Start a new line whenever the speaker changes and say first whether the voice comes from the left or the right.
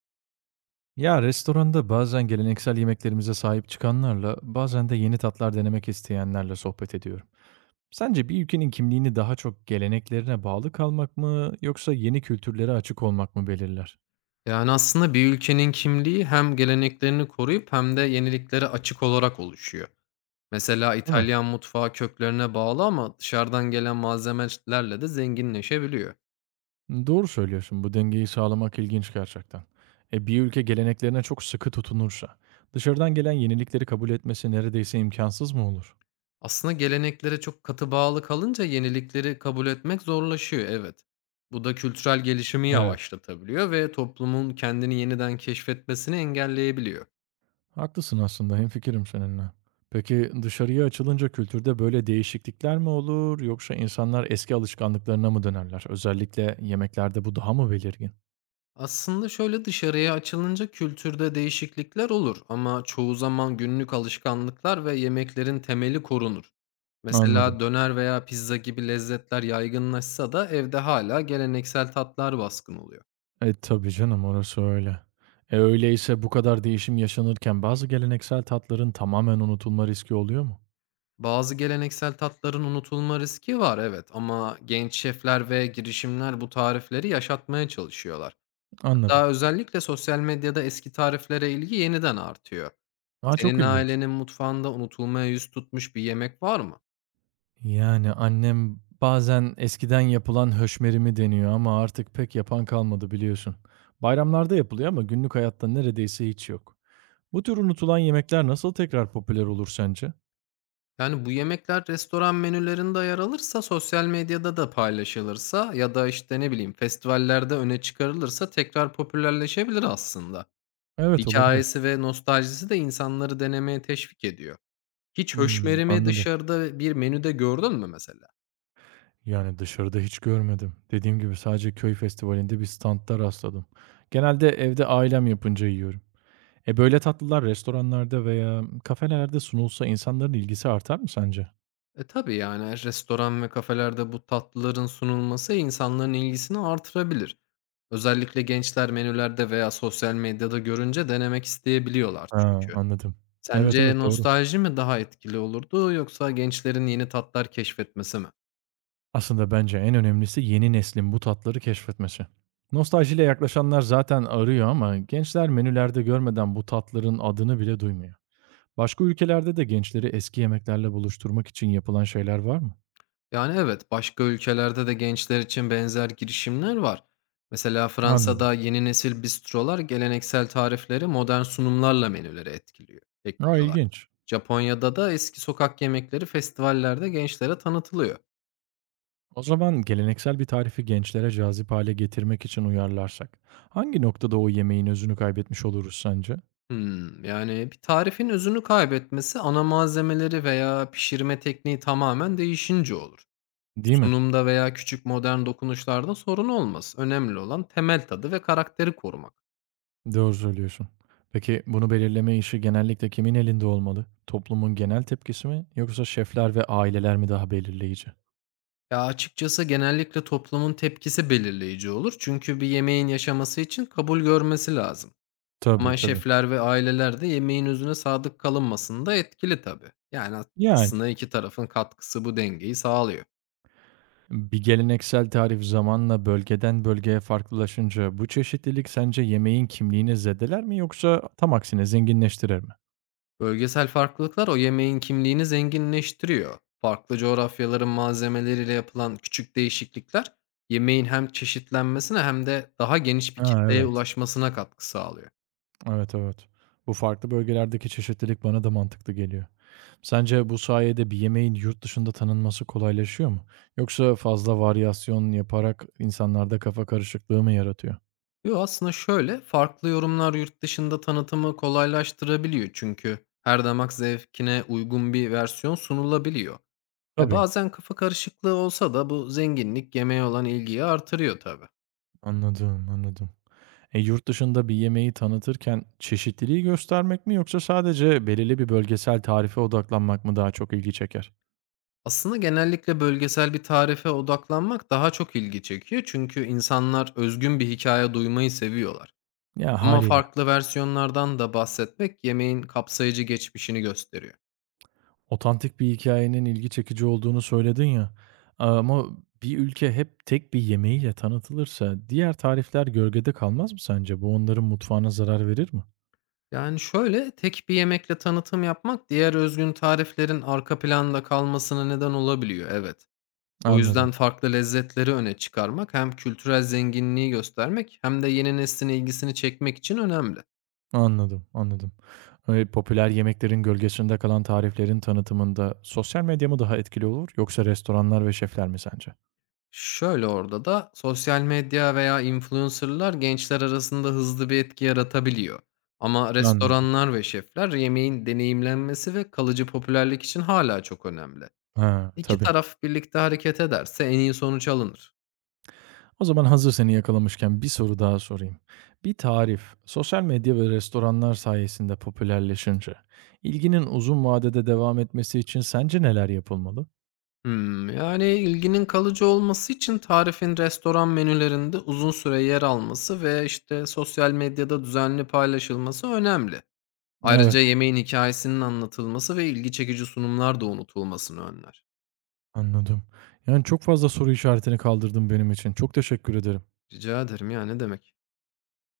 right: Ya restoranda bazen geleneksel yemeklerimize sahip çıkanlarla, bazen de yeni tatlar denemek isteyenlerle sohbet ediyorum. Sence bir ülkenin kimliğini daha çok geleneklerine bağlı kalmak mı yoksa yeni kültürlere açık olmak mı belirler?
left: Yani, aslında bir ülkenin kimliği hem geleneklerini koruyup hem de yeniliklere açık olarak oluşuyor. Mesela
right: Değil mi?
left: İtalyan mutfağı köklerine bağlı ama dışarıdan gelen malzemelerle de zenginleşebiliyor.
right: Doğru söylüyorsun. Bu dengeyi sağlamak ilginç gerçekten. E bir ülke geleneklerine çok sıkı tutunursa, dışarıdan gelen yenilikleri kabul etmesi neredeyse imkansız mı olur?
left: Aslında geleneklere çok katı bağlı kalınca yenilikleri kabul etmek zorlaşıyor, evet. Bu da kültürel gelişimi
right: Evet.
left: yavaşlatabiliyor ve toplumun kendini yeniden keşfetmesini engelleyebiliyor.
right: Haklısın aslında, hemfikirim seninle. Peki dışarıya açılınca kültürde böyle değişiklikler mi olur yoksa insanlar eski alışkanlıklarına mı dönerler? Özellikle yemeklerde bu daha mı belirgin?
left: Aslında şöyle dışarıya açılınca kültürde değişiklikler olur ama çoğu zaman günlük alışkanlıklar ve yemeklerin temeli korunur. Mesela
right: Anladım.
left: döner veya pizza gibi lezzetler yaygınlaşsa da evde hala geleneksel tatlar baskın oluyor.
right: E tabii canım orası öyle. E öyleyse bu kadar değişim yaşanırken bazı geleneksel tatların tamamen unutulma riski oluyor mu?
left: Bazı geleneksel tatların unutulma riski var evet ama genç şefler ve girişimler bu tarifleri yaşatmaya çalışıyorlar.
right: Anladım.
left: Hatta özellikle sosyal medyada eski tariflere ilgi yeniden artıyor.
right: Aa çok
left: Senin
right: ilginç.
left: ailenin mutfağında unutulmaya yüz tutmuş bir yemek var mı?
right: Yani annem bazen eskiden yapılan höşmerimi deniyor ama artık pek yapan kalmadı biliyorsun. Bayramlarda yapılıyor ama günlük hayatta neredeyse hiç yok. Bu tür unutulan yemekler nasıl tekrar popüler olur sence?
left: Yani bu yemekler restoran menülerinde yer alırsa, sosyal medyada da paylaşılırsa ya da, işte, ne bileyim, festivallerde öne çıkarılırsa tekrar popülerleşebilir aslında.
right: Evet, olabilir.
left: Hikayesi ve nostaljisi de insanları denemeye teşvik ediyor. Hiç
right: Hımm,
left: höşmerimi
right: anladım.
left: dışarıda bir menüde gördün mü mesela?
right: Yani dışarıda hiç görmedim. Dediğim gibi sadece köy festivalinde bir standta rastladım. Genelde evde ailem yapınca yiyorum. E, böyle tatlılar restoranlarda veya kafelerde sunulsa insanların ilgisi artar mı sence?
left: E, tabii, yani, restoran ve kafelerde bu tatlıların sunulması insanların ilgisini artırabilir. Özellikle gençler menülerde veya sosyal medyada görünce denemek isteyebiliyorlar
right: Ha,
left: çünkü.
right: anladım. Evet,
left: Sence
right: evet, doğru.
left: nostalji mi daha etkili olurdu yoksa gençlerin yeni tatlar keşfetmesi mi?
right: Aslında bence en önemlisi yeni neslin bu tatları keşfetmesi. Nostaljiyle yaklaşanlar zaten arıyor ama gençler menülerde görmeden bu tatların adını bile duymuyor. Başka ülkelerde de gençleri eski yemeklerle buluşturmak için yapılan şeyler var mı?
left: Yani evet, başka ülkelerde de gençler için benzer girişimler var. Mesela
right: Anladım.
left: Fransa'da yeni nesil bistrolar geleneksel tarifleri modern sunumlarla menülere etkiliyor,
right: Aa,
left: ekliyorlar.
right: ilginç.
left: Japonya'da da eski sokak yemekleri festivallerde gençlere tanıtılıyor.
right: O zaman geleneksel bir tarifi gençlere cazip hale getirmek için uyarlarsak, hangi noktada o yemeğin özünü kaybetmiş oluruz sence?
left: Hmm, yani bir tarifin özünü kaybetmesi ana malzemeleri veya pişirme tekniği tamamen değişince olur.
right: Değil mi?
left: Sunumda veya küçük modern dokunuşlarda sorun olmaz. Önemli olan temel tadı ve karakteri korumak.
right: Doğru söylüyorsun. Peki bunu belirleme işi genellikle kimin elinde olmalı? Toplumun genel tepkisi mi yoksa şefler ve aileler mi daha belirleyici?
left: Ya açıkçası genellikle toplumun tepkisi belirleyici olur. Çünkü bir yemeğin yaşaması için kabul görmesi lazım.
right: Tabii
left: Ama
right: tabii.
left: şefler ve aileler de yemeğin özüne sadık kalınmasında etkili tabii. Yani
right: Yani.
left: aslında iki tarafın katkısı bu dengeyi sağlıyor.
right: Bir geleneksel tarif zamanla bölgeden bölgeye farklılaşınca bu çeşitlilik sence yemeğin kimliğini zedeler mi yoksa tam aksine zenginleştirir mi?
left: Bölgesel farklılıklar o yemeğin kimliğini zenginleştiriyor. Farklı coğrafyaların malzemeleriyle yapılan küçük değişiklikler yemeğin hem çeşitlenmesine hem de daha geniş bir
right: Ha,
left: kitleye
right: evet.
left: ulaşmasına katkı sağlıyor.
right: Evet, evet. Bu farklı bölgelerdeki çeşitlilik bana da mantıklı geliyor. Sence bu sayede bir yemeğin yurt dışında tanınması kolaylaşıyor mu? Yoksa fazla varyasyon yaparak insanlarda kafa karışıklığı mı yaratıyor?
left: Yo aslında şöyle farklı yorumlar yurt dışında tanıtımı kolaylaştırabiliyor çünkü her damak zevkine uygun bir versiyon sunulabiliyor. E
right: Tabii.
left: bazen kafa karışıklığı olsa da bu zenginlik yemeğe olan ilgiyi artırıyor tabii.
right: Anladım, anladım. E, yurt dışında bir yemeği tanıtırken çeşitliliği göstermek mi yoksa sadece belirli bir bölgesel tarife odaklanmak mı daha çok ilgi çeker?
left: Aslında genellikle bölgesel bir tarife odaklanmak daha çok ilgi çekiyor çünkü insanlar özgün bir hikaye duymayı seviyorlar.
right: Ya
left: Ama
right: haliyle.
left: farklı versiyonlardan da bahsetmek yemeğin kapsayıcı geçmişini gösteriyor.
right: Otantik bir hikayenin ilgi çekici olduğunu söyledin ya. Ama bir ülke hep tek bir yemeğiyle tanıtılırsa diğer tarifler gölgede kalmaz mı sence? Bu onların mutfağına zarar verir mi?
left: Yani şöyle tek bir yemekle tanıtım yapmak diğer özgün tariflerin arka planda kalmasına neden olabiliyor, evet. O
right: Anladım.
left: yüzden farklı lezzetleri öne çıkarmak hem kültürel zenginliği göstermek hem de yeni neslin ilgisini çekmek için önemli.
right: Anladım, anladım. E, popüler yemeklerin gölgesinde kalan tariflerin tanıtımında sosyal medya mı daha etkili olur yoksa restoranlar ve şefler mi sence?
left: Şöyle orada da sosyal medya veya influencer'lar gençler arasında hızlı bir etki yaratabiliyor. Ama
right: Anladım.
left: restoranlar ve şefler yemeğin deneyimlenmesi ve kalıcı popülerlik için hala çok önemli.
right: Ha,
left: İki
right: tabii.
left: taraf birlikte hareket ederse en iyi sonuç alınır.
right: O zaman hazır seni yakalamışken bir soru daha sorayım. Bir tarif sosyal medya ve restoranlar sayesinde popülerleşince ilginin uzun vadede devam etmesi için sence neler yapılmalı?
left: Hmm, yani ilginin kalıcı olması için tarifin restoran menülerinde uzun süre yer alması ve işte sosyal medyada düzenli paylaşılması önemli.
right: Evet,
left: Ayrıca yemeğin hikayesinin anlatılması ve ilgi çekici sunumlar da unutulmasını önler.
right: anladım. Yani çok fazla soru işaretini kaldırdın benim için. Çok teşekkür ederim.
left: Rica ederim. Ya, ne demek.